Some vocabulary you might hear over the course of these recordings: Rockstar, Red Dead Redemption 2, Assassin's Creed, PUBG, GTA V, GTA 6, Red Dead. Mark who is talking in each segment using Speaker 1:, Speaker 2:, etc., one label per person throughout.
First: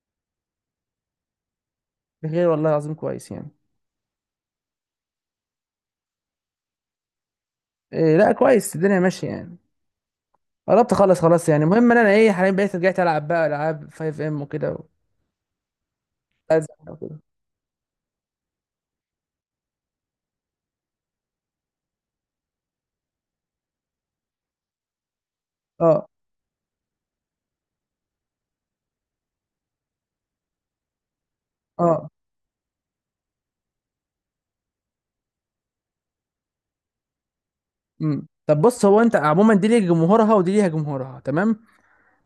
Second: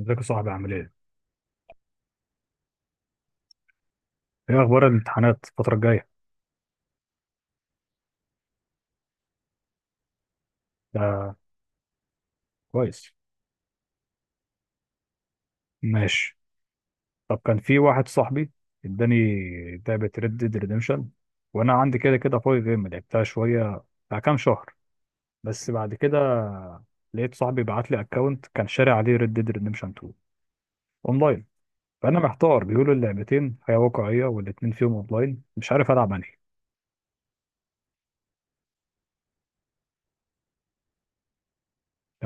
Speaker 1: ازيك يا صاحبي، عامل ايه؟
Speaker 2: بخير والله العظيم، كويس يعني.
Speaker 1: ايه اخبار الامتحانات الفترة الجاية؟
Speaker 2: إيه لا، كويس، الدنيا ماشيه يعني. قربت اخلص
Speaker 1: ده
Speaker 2: خلاص يعني. المهم ان انا ايه حاليا بقيت رجعت
Speaker 1: كويس.
Speaker 2: العب بقى العاب 5 ام وكده
Speaker 1: ماشي.
Speaker 2: أزهق وكده.
Speaker 1: طب كان في واحد صاحبي اداني لعبة ريد ديد ريديمشن، وانا عندي كده كده فاضي جيم، لعبتها شوية بتاع كام شهر، بس بعد
Speaker 2: اه،
Speaker 1: كده لقيت صاحبي بعت لي اكونت كان شاري عليه ريد ديد ريديمشن 2 اونلاين.
Speaker 2: اه.
Speaker 1: فانا محتار، بيقولوا اللعبتين حياة واقعية والاتنين فيهم اونلاين، مش عارف العب انهي.
Speaker 2: طب بص، هو انت عموما دي ليها جمهورها ودي ليها جمهورها تمام.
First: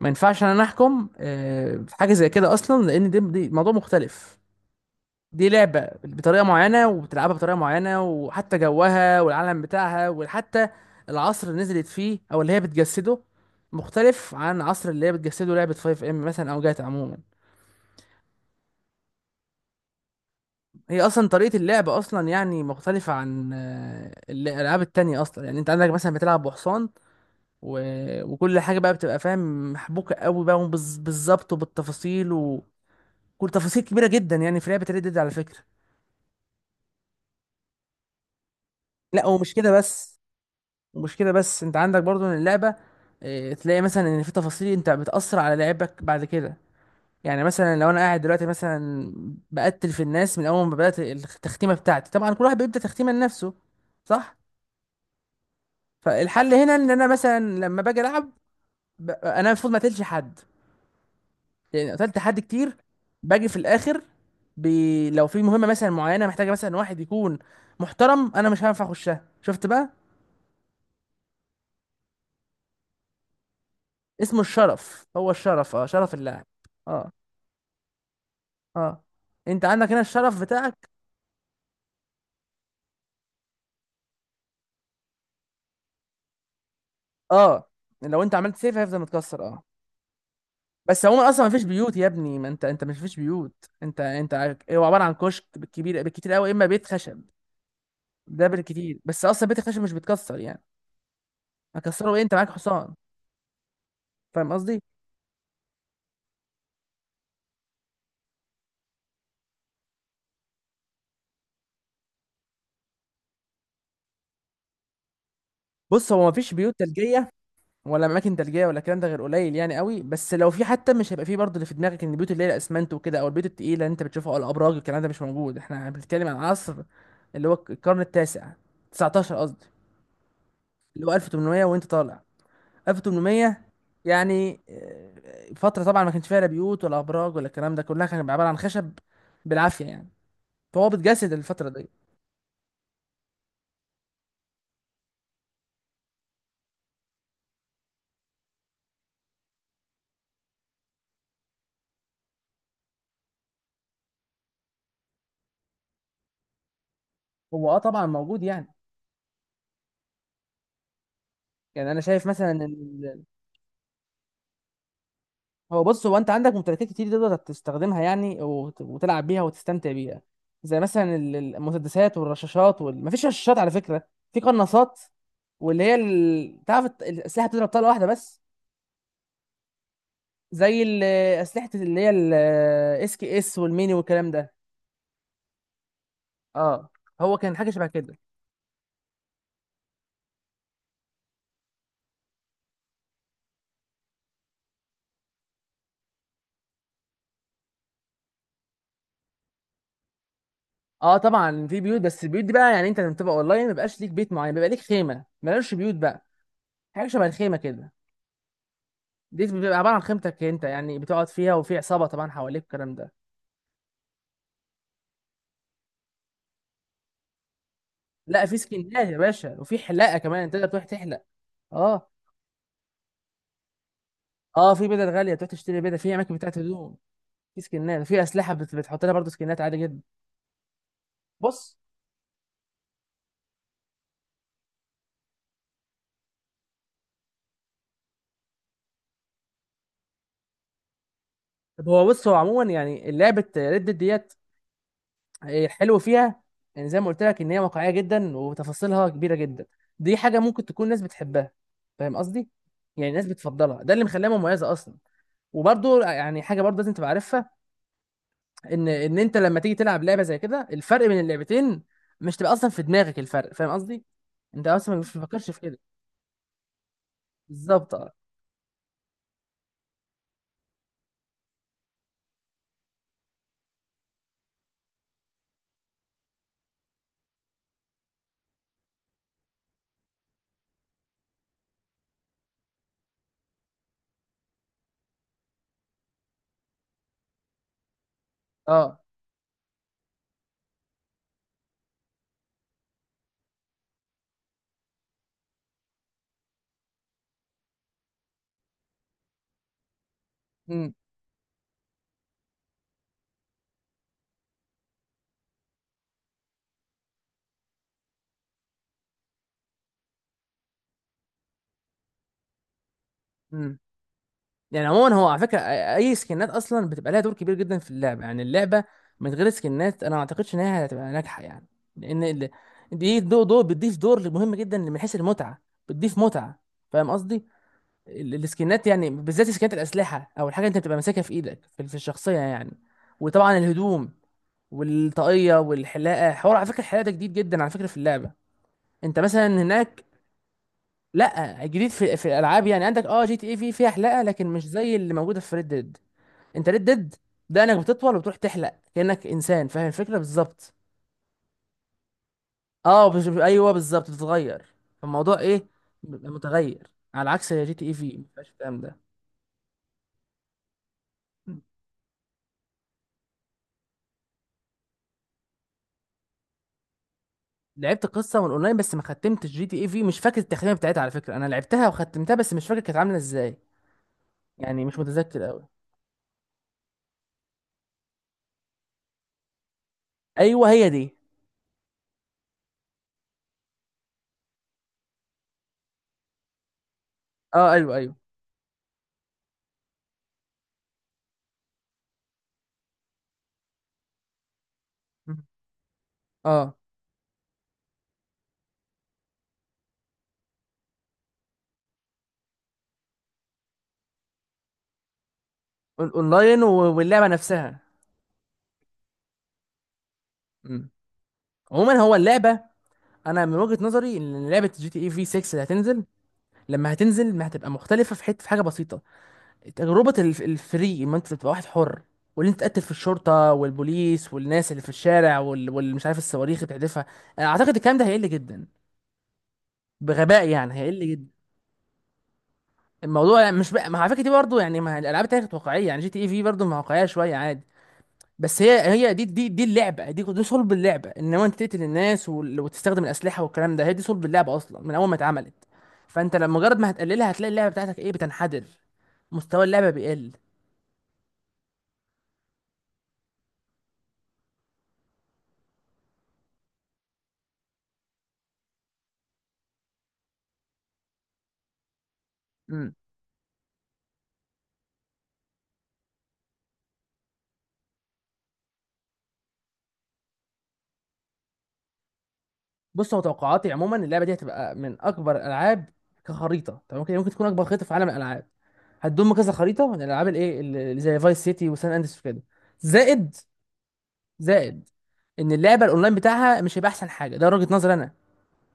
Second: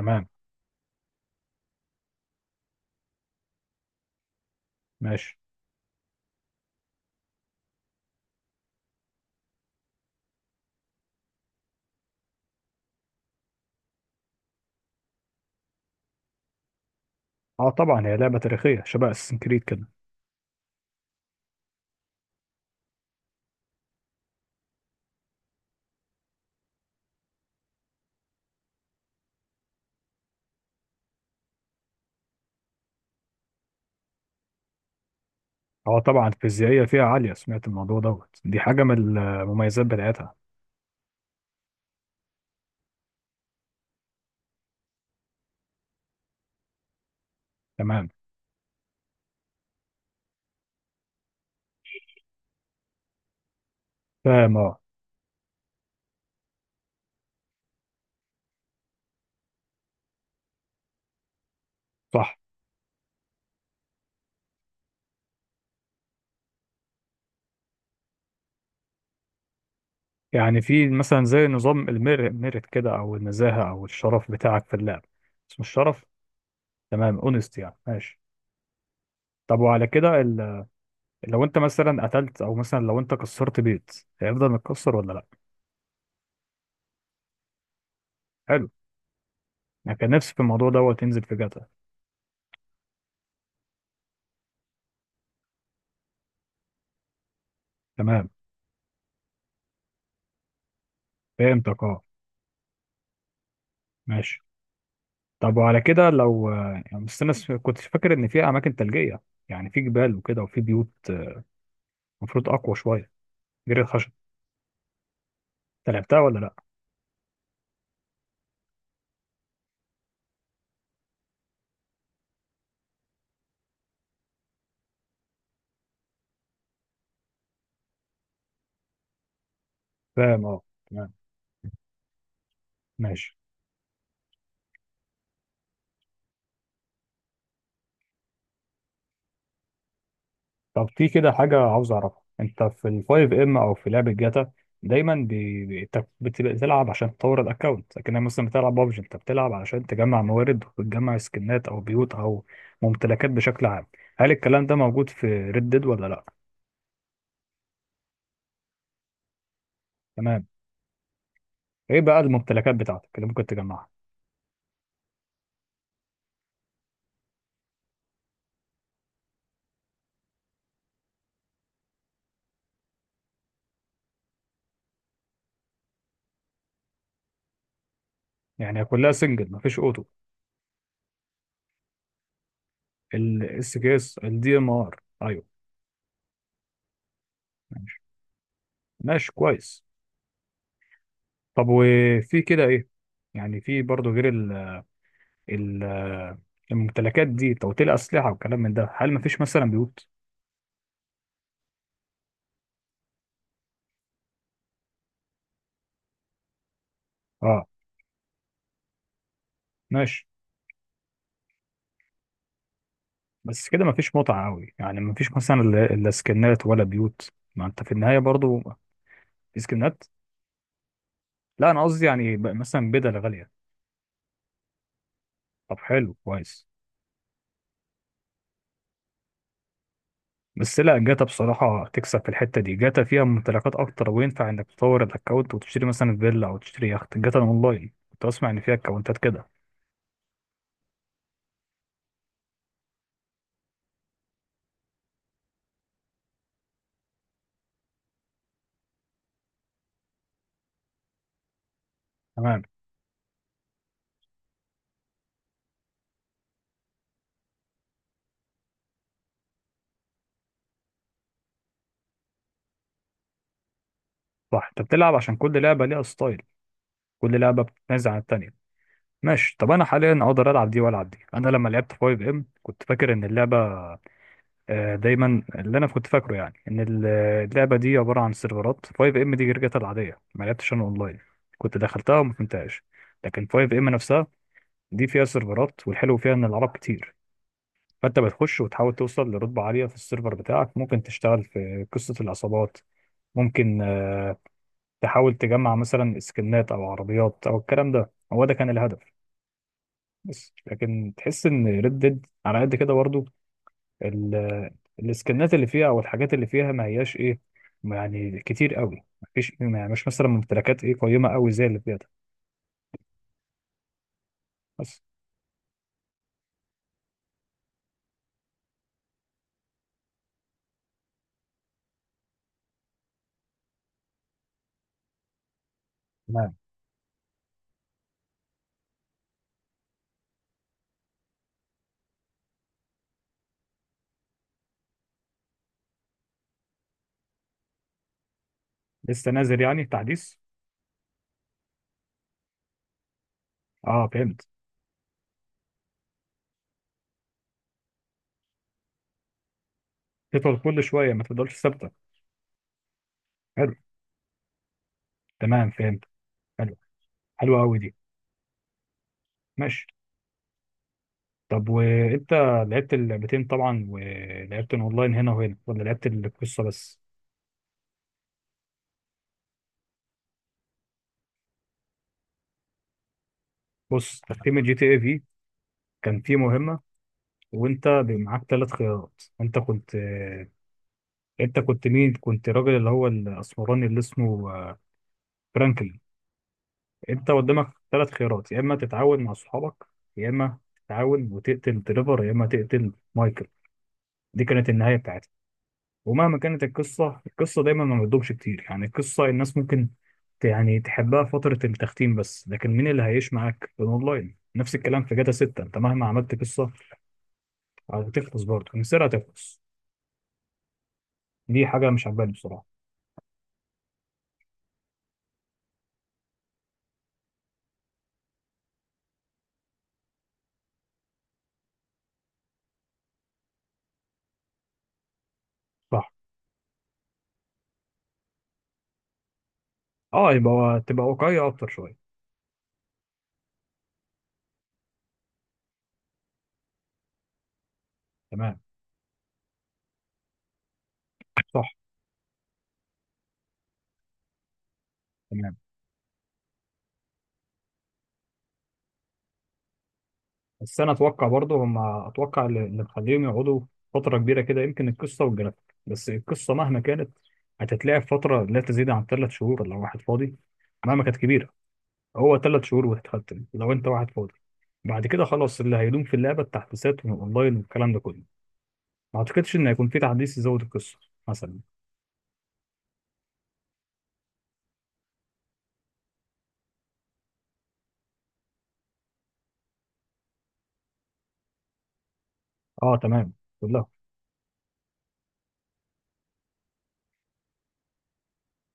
Speaker 2: ما ينفعش انا احكم في حاجه زي كده اصلا، لان دي موضوع مختلف.
Speaker 1: ماشي.
Speaker 2: دي لعبة بطريقة معينة وبتلعبها بطريقة معينة، وحتى جوها والعالم بتاعها، وحتى العصر اللي نزلت فيه أو اللي هي بتجسده مختلف عن عصر اللي هي بتجسده لعبة 5 ام مثلا أو جاتا عموما.
Speaker 1: اه طبعا هي لعبة تاريخية شبه اساسن كريد كده.
Speaker 2: هي أصلا طريقة اللعب أصلا يعني مختلفة عن الألعاب التانية أصلا. يعني أنت عندك مثلا بتلعب بحصان و... وكل حاجة بقى بتبقى فاهم محبوكة قوي بقى بالظبط وبالتفاصيل، وكل تفاصيل كبيرة جدا يعني في لعبة ريد ديد على فكرة.
Speaker 1: اه طبعا الفيزيائية فيها عالية، سمعت الموضوع دوت دي حاجة من
Speaker 2: لا ومش كده
Speaker 1: المميزات
Speaker 2: بس،
Speaker 1: بتاعتها.
Speaker 2: ومش كده بس انت عندك برضو ان اللعبه اه، تلاقي مثلا ان في تفاصيل انت بتاثر على لعبك بعد كده. يعني مثلا لو انا
Speaker 1: تمام.
Speaker 2: قاعد دلوقتي مثلا بقتل في الناس من اول ما بدات التختيمه بتاعتي، طبعا كل واحد بيبدا تختيمه لنفسه. صح.
Speaker 1: فاهم اه.
Speaker 2: فالحل هنا ان انا مثلا لما باجي العب، انا المفروض ما قتلش حد، لان قتلت
Speaker 1: صح.
Speaker 2: حد كتير. باجي في الاخر، لو في مهمه مثلا معينه محتاجه مثلا واحد يكون محترم، انا مش هينفع اخشها. شفت بقى.
Speaker 1: يعني في مثلا زي نظام الميرت كده، او النزاهة، او الشرف
Speaker 2: اسمه
Speaker 1: بتاعك في اللعب.
Speaker 2: الشرف، هو
Speaker 1: اسمه
Speaker 2: الشرف، اه،
Speaker 1: الشرف.
Speaker 2: شرف اللاعب. اه.
Speaker 1: تمام، اونست يعني. ماشي.
Speaker 2: اه.
Speaker 1: طب
Speaker 2: انت
Speaker 1: وعلى
Speaker 2: عندك هنا
Speaker 1: كده
Speaker 2: الشرف بتاعك.
Speaker 1: لو انت مثلا قتلت، او مثلا لو انت كسرت بيت، هيفضل متكسر ولا لا؟
Speaker 2: اه. لو انت عملت
Speaker 1: حلو.
Speaker 2: سيف هيفضل متكسر، اه.
Speaker 1: انا كان نفسي في الموضوع دوت
Speaker 2: بس
Speaker 1: ينزل
Speaker 2: عموما
Speaker 1: في
Speaker 2: اصلا ما فيش
Speaker 1: جاتا.
Speaker 2: بيوت يا ابني، ما انت مش فيش بيوت. انت هو عباره عن كشك، بالكبير بالكتير قوي اما بيت خشب.
Speaker 1: تمام،
Speaker 2: ده بالكتير، بس اصلا بيت الخشب مش بيتكسر يعني.
Speaker 1: فهمتك اه.
Speaker 2: هكسره ايه؟ انت معاك حصان.
Speaker 1: ماشي.
Speaker 2: فاهم قصدي.
Speaker 1: طب وعلى كده، لو يعني، بس انا كنت فاكر ان في اماكن ثلجية، يعني في جبال وكده وفي بيوت، المفروض اقوى شويه جري الخشب. انت
Speaker 2: بص،
Speaker 1: لعبتها
Speaker 2: هو ما
Speaker 1: ولا
Speaker 2: فيش
Speaker 1: لا؟
Speaker 2: بيوت ثلجيه ولا اماكن ثلجيه، ولا الكلام ده غير قليل يعني قوي، بس لو في حتى مش هيبقى فيه برضه اللي في دماغك ان البيوت اللي هي الاسمنت وكده او البيوت التقيله اللي انت بتشوفها او الابراج، الكلام ده مش موجود. احنا بنتكلم عن عصر اللي هو القرن التاسع 19، قصدي،
Speaker 1: فاهم اه.
Speaker 2: اللي
Speaker 1: تمام.
Speaker 2: هو 1800 وانت طالع،
Speaker 1: ماشي.
Speaker 2: 1800. يعني فترة طبعا ما كانش فيها لا بيوت ولا ابراج ولا الكلام ده، كلها كان عبارة عن خشب بالعافية يعني. فهو
Speaker 1: طب في كده
Speaker 2: بتجسد
Speaker 1: حاجه
Speaker 2: الفترة دي.
Speaker 1: عاوز اعرفها. انت في الفايف ام او في لعبه جاتا دايما بتلعب عشان تطور الاكونت، لكن مثلا بتلعب بابجي انت بتلعب علشان تجمع موارد وتجمع سكنات او بيوت او ممتلكات بشكل عام. هل الكلام ده موجود في ريد ديد ولا لا؟
Speaker 2: هو اه طبعا موجود يعني.
Speaker 1: تمام.
Speaker 2: يعني
Speaker 1: ايه
Speaker 2: انا
Speaker 1: بقى
Speaker 2: شايف مثلا ان
Speaker 1: الممتلكات بتاعتك اللي ممكن تجمعها؟
Speaker 2: هو بص، هو انت عندك ممتلكات كتير تقدر تستخدمها يعني وتلعب بيها وتستمتع بيها، زي مثلا المسدسات والرشاشات مفيش رشاشات على فكرة، في قناصات، واللي هي تعرف الاسلحة بتضرب طلقة واحدة بس.
Speaker 1: يعني كلها سنجل، مفيش اوتو؟
Speaker 2: زي اسلحه اللي هي الاس كي اس
Speaker 1: الاس
Speaker 2: والميني
Speaker 1: كي اس
Speaker 2: والكلام ده.
Speaker 1: الدي ام ار، ايوه.
Speaker 2: اه. هو كان حاجه شبه
Speaker 1: ماشي.
Speaker 2: كده.
Speaker 1: ماشي كويس. طب وفي كده ايه، يعني في برضه غير ال الممتلكات دي توتيل اسلحه وكلام من ده، هل مفيش مثلا بيوت؟
Speaker 2: اه طبعا في بيوت، بس البيوت دي بقى يعني انت لما بتبقى اونلاين ما بيبقاش ليك بيت معين، بيبقى ليك خيمه، مالهاش بيوت بقى. حاجه شبه الخيمه
Speaker 1: اه.
Speaker 2: كده. دي بتبقى عباره عن
Speaker 1: ماشي.
Speaker 2: خيمتك انت يعني، بتقعد فيها وفي عصابه طبعا حواليك، الكلام ده.
Speaker 1: بس كده مفيش متعه قوي، يعني مفيش مثلا، لا لا، سكنات ولا بيوت، ما انت في النهايه
Speaker 2: لا في
Speaker 1: برضه.
Speaker 2: سكنات يا
Speaker 1: في
Speaker 2: باشا، وفي
Speaker 1: سكنات؟
Speaker 2: حلاقه كمان تقدر تروح تحلق.
Speaker 1: لا انا قصدي
Speaker 2: اه.
Speaker 1: يعني مثلا بدل غاليه.
Speaker 2: اه في بدل غاليه، تروح
Speaker 1: طب
Speaker 2: تشتري بدل
Speaker 1: حلو.
Speaker 2: في اماكن بتاعت
Speaker 1: كويس.
Speaker 2: هدوم. في سكنات، في اسلحه بتحط لها برضه سكنات، عادي جدا.
Speaker 1: بس لا، جاتا
Speaker 2: بص،
Speaker 1: بصراحه تكسب في الحته دي، جاتا فيها ممتلكات اكتر، وينفع انك تطور الاكونت وتشتري مثلا فيلا او تشتري يخت، جاتا اونلاين كنت اسمع ان فيها اكونتات كده.
Speaker 2: طب هو بص، هو عموما يعني لعبه ريد ديت الحلو فيها، يعني زي ما قلت لك ان هي واقعيه جدا وتفاصيلها كبيره جدا، دي حاجه ممكن تكون ناس بتحبها. فاهم قصدي.
Speaker 1: تمام.
Speaker 2: يعني ناس بتفضلها، ده اللي مخليها مميزه اصلا. وبرضو يعني حاجه برضو لازم تبقى عارفها، ان انت لما تيجي تلعب لعبه زي كده الفرق بين اللعبتين مش تبقى اصلا في دماغك الفرق. فاهم قصدي.
Speaker 1: صح،
Speaker 2: انت
Speaker 1: انت
Speaker 2: اصلا مش
Speaker 1: بتلعب عشان
Speaker 2: بتفكرش في
Speaker 1: كل
Speaker 2: كده.
Speaker 1: لعبه ليها ستايل. كل لعبه
Speaker 2: بالظبط
Speaker 1: بتنازع
Speaker 2: اه.
Speaker 1: عن التانيه. ماشي. طب انا حاليا اقدر العب دي والعب دي. انا لما لعبت 5 ام كنت فاكر ان اللعبه، دايما اللي انا كنت فاكره يعني ان اللعبه دي عباره عن سيرفرات، 5 ام دي جرجتها العاديه، ما لعبتش انا اونلاين، كنت دخلتها وما فهمتهاش. لكن 5 ام نفسها دي فيها سيرفرات، والحلو فيها ان العرب كتير، فانت بتخش وتحاول
Speaker 2: اه.
Speaker 1: توصل لرتبه عاليه في السيرفر بتاعك، ممكن تشتغل في قصه العصابات، ممكن تحاول تجمع مثلا سكنات او عربيات او الكلام ده، هو ده كان الهدف. بس لكن تحس ان ريد ديد على قد كده برضو، ال- السكنات اللي فيها او الحاجات اللي فيها ما هياش ايه، يعني كتير قوي، مفيش مش مثلا ممتلكات ايه قيمه قوي زي اللي فيها ده
Speaker 2: امم يعني
Speaker 1: بس.
Speaker 2: عموما هو على فكره، اي سكنات اصلا بتبقى لها دور كبير جدا في اللعبه، يعني اللعبه من غير سكنات انا ما اعتقدش ان هي هتبقى ناجحه يعني، لان دي دور بتضيف دور مهم جدا من حيث المتعه، بتضيف
Speaker 1: تمام.
Speaker 2: متعه. فاهم قصدي. السكنات يعني بالذات سكنات الاسلحه، او الحاجه انت بتبقى ماسكها في ايدك في الشخصيه يعني. وطبعا الهدوم والطاقيه والحلاقه. حوار على فكره الحلاقه ده جديد جدا على فكره في اللعبه. انت
Speaker 1: لسه
Speaker 2: مثلا
Speaker 1: نازل يعني
Speaker 2: هناك،
Speaker 1: تحديث؟
Speaker 2: لا جديد في الالعاب يعني، عندك اه جي تي اي في فيها
Speaker 1: اه
Speaker 2: حلاقه
Speaker 1: فهمت.
Speaker 2: لكن مش زي اللي موجوده في ريد ديد. انت ريد ديد دقنك بتطول وبتروح تحلق كأنك انسان، فاهم الفكرة
Speaker 1: تفضل
Speaker 2: بالظبط.
Speaker 1: كل شويه، ما تفضلش ثابته.
Speaker 2: اه ايوه
Speaker 1: حلو.
Speaker 2: بالظبط بتتغير. فالموضوع ايه،
Speaker 1: تمام فهمت.
Speaker 2: بيبقى
Speaker 1: حلو.
Speaker 2: متغير، على عكس
Speaker 1: حلوه
Speaker 2: جي
Speaker 1: قوي
Speaker 2: تي اي
Speaker 1: دي.
Speaker 2: في ما فيهاش الكلام ده.
Speaker 1: ماشي. طب وانت لعبت اللعبتين طبعا، ولعبت اونلاين هنا وهنا ولا لعبت القصه بس؟
Speaker 2: لعبت قصة من اونلاين بس، ما ختمتش جي تي اي في، مش فاكر التختيمة بتاعتها على فكرة، انا لعبتها وختمتها بس مش فاكر كانت عاملة ازاي،
Speaker 1: بص، تختيم الجي تي
Speaker 2: يعني
Speaker 1: اي
Speaker 2: مش
Speaker 1: في
Speaker 2: متذكر قوي.
Speaker 1: كان فيه مهمة، وانت معاك ثلاث خيارات. انت كنت
Speaker 2: ايوه هي دي.
Speaker 1: انت كنت مين؟ كنت راجل اللي هو الاسمراني اللي اسمه فرانكلين. انت قدامك
Speaker 2: اه ايوه
Speaker 1: ثلاث
Speaker 2: ايوه.
Speaker 1: خيارات: يا اما تتعاون مع صحابك، يا اما تتعاون وتقتل تريفر، يا اما تقتل مايكل. دي كانت النهاية بتاعتها.
Speaker 2: مم.
Speaker 1: ومهما كانت
Speaker 2: اه
Speaker 1: القصة، القصة دايما ما بتدومش كتير، يعني القصة الناس ممكن يعني تحبها فترة التختيم بس، لكن مين اللي هيعيش معاك في الاونلاين؟ نفس الكلام في جاتا 6، انت مهما عملت
Speaker 2: اونلاين
Speaker 1: قصة
Speaker 2: واللعبة نفسها.
Speaker 1: هتخلص، برضه مصر هتخلص.
Speaker 2: مم.
Speaker 1: دي حاجه
Speaker 2: عموما
Speaker 1: مش
Speaker 2: هو
Speaker 1: عجباني
Speaker 2: اللعبة،
Speaker 1: بصراحه.
Speaker 2: انا من وجهة نظري ان لعبة جي تي اي في 6 اللي هتنزل لما هتنزل ما هتبقى مختلفه في حته في حاجه بسيطه. تجربه الفري، ما انت تبقى واحد حر، واللي انت تقتل في الشرطه والبوليس والناس اللي في الشارع واللي مش
Speaker 1: صح
Speaker 2: عارف الصواريخ اللي بتحدفها، انا اعتقد الكلام ده هيقل جدا
Speaker 1: اه،
Speaker 2: بغباء يعني،
Speaker 1: يبقى تبقى
Speaker 2: هيقل جدا.
Speaker 1: واقعيه اكتر شويه.
Speaker 2: الموضوع مش بقى، ما على فكره دي برضه يعني، ما الالعاب التانية كانت واقعيه يعني، جي تي اي في برضه ما واقعيه شويه، عادي.
Speaker 1: تمام.
Speaker 2: بس هي دي اللعبه دي صلب اللعبه، ان هو انت
Speaker 1: صح.
Speaker 2: تقتل الناس وتستخدم الاسلحه والكلام ده، هي دي صلب اللعبه اصلا من اول ما اتعملت.
Speaker 1: تمام.
Speaker 2: فانت لما مجرد ما هتقللها هتلاقي اللعبه بتاعتك ايه بتنحدر، مستوى اللعبه بيقل.
Speaker 1: بس انا اتوقع برضه، هم اتوقع اللي مخليهم يقعدوا فتره كبيره كده، يمكن القصه والجرافيك، بس القصه مهما كانت هتتلعب فتره لا تزيد عن ثلاث شهور لو واحد فاضي، مهما كانت كبيره، هو ثلاث شهور
Speaker 2: امم
Speaker 1: وهتختم لو انت واحد فاضي. بعد كده خلاص، اللي هيدوم في اللعبه التحديثات والاونلاين والكلام ده كله، ما اعتقدش ان هيكون في تحديث يزود القصه مثلا.
Speaker 2: بص، هو توقعاتي عموما اللعبه دي هتبقى من اكبر الالعاب كخريطه، طب ممكن ممكن تكون اكبر خريطه في عالم الالعاب. هتضم كذا خريطه من الالعاب الايه اللي زي فايس سيتي وسان اندرس وكده،
Speaker 1: اه تمام.
Speaker 2: زائد،
Speaker 1: كلها.
Speaker 2: زائد ان اللعبه الاونلاين بتاعها مش هيبقى احسن حاجه، ده وجهه نظري انا،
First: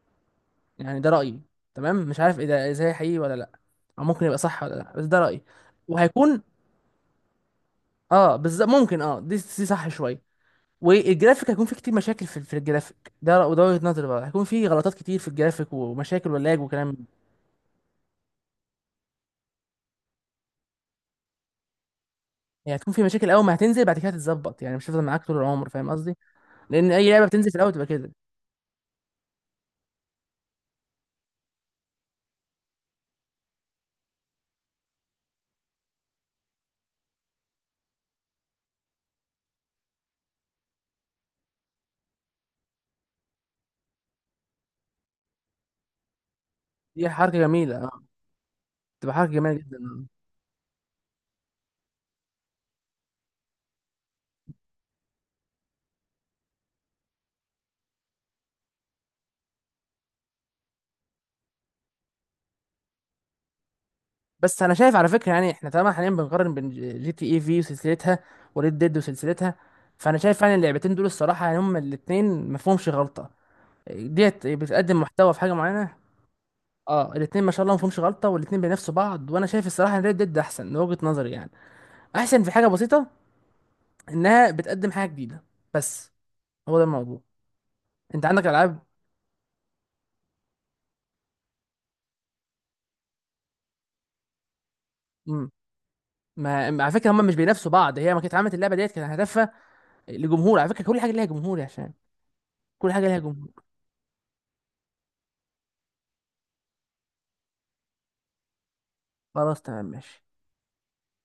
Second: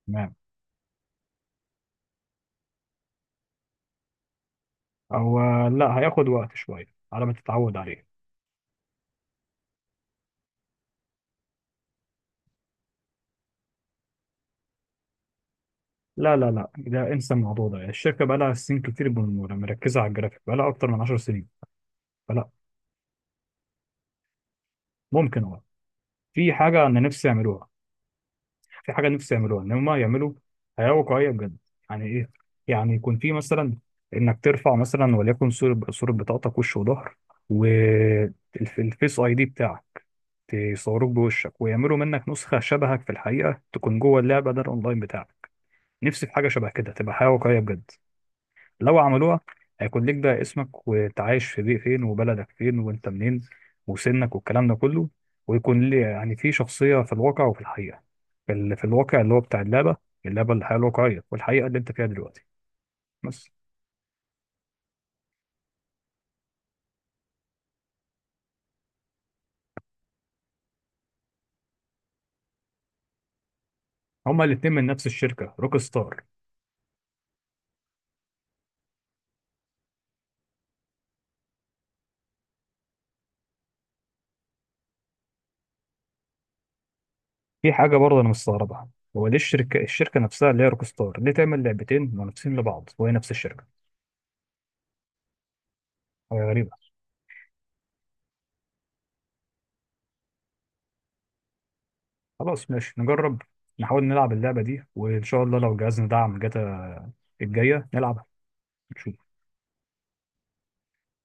Speaker 1: تمام.
Speaker 2: يعني ده رايي. تمام، مش عارف ايه ده زي حقيقي ولا لا، او ممكن يبقى صح ولا لا، بس ده
Speaker 1: هو
Speaker 2: رايي.
Speaker 1: لا، هياخد
Speaker 2: وهيكون،
Speaker 1: وقت شوية على ما تتعود عليه.
Speaker 2: اه بالظبط ممكن، اه دي دي صح شويه. والجرافيك هيكون فيه كتير مشاكل في الجرافيك ده، وده وجهة نظري بقى، هيكون فيه غلطات كتير في الجرافيك ومشاكل
Speaker 1: لا لا
Speaker 2: ولاج
Speaker 1: لا،
Speaker 2: وكلام.
Speaker 1: ده انسى الموضوع ده، الشركة بقى لها سنين كتير يعني مركزة على الجرافيك، بقى لها أكتر من 10 سنين، فلا.
Speaker 2: يعني هتكون فيه مشاكل اول ما هتنزل، بعد كده هتتظبط يعني، مش هتفضل معاك طول
Speaker 1: ممكن اه.
Speaker 2: العمر، فاهم قصدي،
Speaker 1: في حاجة
Speaker 2: لان
Speaker 1: أنا
Speaker 2: اي لعبة
Speaker 1: نفسي
Speaker 2: بتنزل في
Speaker 1: يعملوها.
Speaker 2: الاول تبقى كده.
Speaker 1: في حاجة نفسي يعملوها، إن هما يعملوا حياة واقعية بجد. يعني إيه؟ يعني يكون في مثلا إنك ترفع مثلا، وليكن صورة، صورة بطاقتك وش وظهر، والفيس أي دي بتاعك، تصوروك بوشك، ويعملوا منك نسخة شبهك في الحقيقة، تكون جوه اللعبة، ده الأونلاين بتاعك. نفسي في حاجة شبه كده،
Speaker 2: دي
Speaker 1: تبقى حياة
Speaker 2: حركة
Speaker 1: واقعية
Speaker 2: جميلة
Speaker 1: بجد.
Speaker 2: اه.
Speaker 1: لو
Speaker 2: تبقى حركة
Speaker 1: عملوها،
Speaker 2: جميلة جدا
Speaker 1: هيكون
Speaker 2: آه.
Speaker 1: ليك بقى اسمك، وانت عايش في بيئة فين، وبلدك فين، وانت منين، وسنك، والكلام ده كله. ويكون لي يعني في شخصية في الواقع وفي الحقيقة في الواقع اللي هو بتاع اللعبة، اللعبة الحياة الواقعية، والحقيقة اللي انت فيها دلوقتي بس.
Speaker 2: بس انا شايف على فكرة، يعني احنا طالما حاليا بنقارن بين جي تي اي في وسلسلتها وريد ديد وسلسلتها، فانا شايف فعلا اللعبتين دول الصراحة يعني هما الاتنين مفهومش غلطة،
Speaker 1: هما
Speaker 2: ديت
Speaker 1: الاتنين من
Speaker 2: بتقدم
Speaker 1: نفس
Speaker 2: محتوى في حاجة
Speaker 1: الشركة، روك
Speaker 2: معينة.
Speaker 1: ستار.
Speaker 2: اه الاثنين ما شاء الله ما فيهمش غلطه، والاثنين بينافسوا بعض، وانا شايف الصراحه ان ريد ديد احسن من وجهه نظري يعني، احسن في حاجه بسيطه، انها بتقدم حاجه جديده بس، هو ده الموضوع.
Speaker 1: في حاجة برضه
Speaker 2: انت
Speaker 1: أنا
Speaker 2: عندك العاب.
Speaker 1: مستغربها، هو ليه الشركة نفسها اللي هي روك ستار ليه تعمل لعبتين منافسين لبعض وهي نفس الشركة؟
Speaker 2: مم.
Speaker 1: حاجة غريبة.
Speaker 2: على فكره هم مش بينافسوا بعض، هي ما كانت عملت اللعبه ديت كان هدفها لجمهور، على فكره كل حاجه ليها جمهور يا هشام.
Speaker 1: خلاص
Speaker 2: كل
Speaker 1: ماشي،
Speaker 2: حاجه ليها
Speaker 1: نجرب.
Speaker 2: جمهور.
Speaker 1: نحاول نلعب اللعبة دي، وإن شاء الله لو جهازنا دعم جاتا الجاية نلعب، نشوف.
Speaker 2: خلاص تمام ماشي.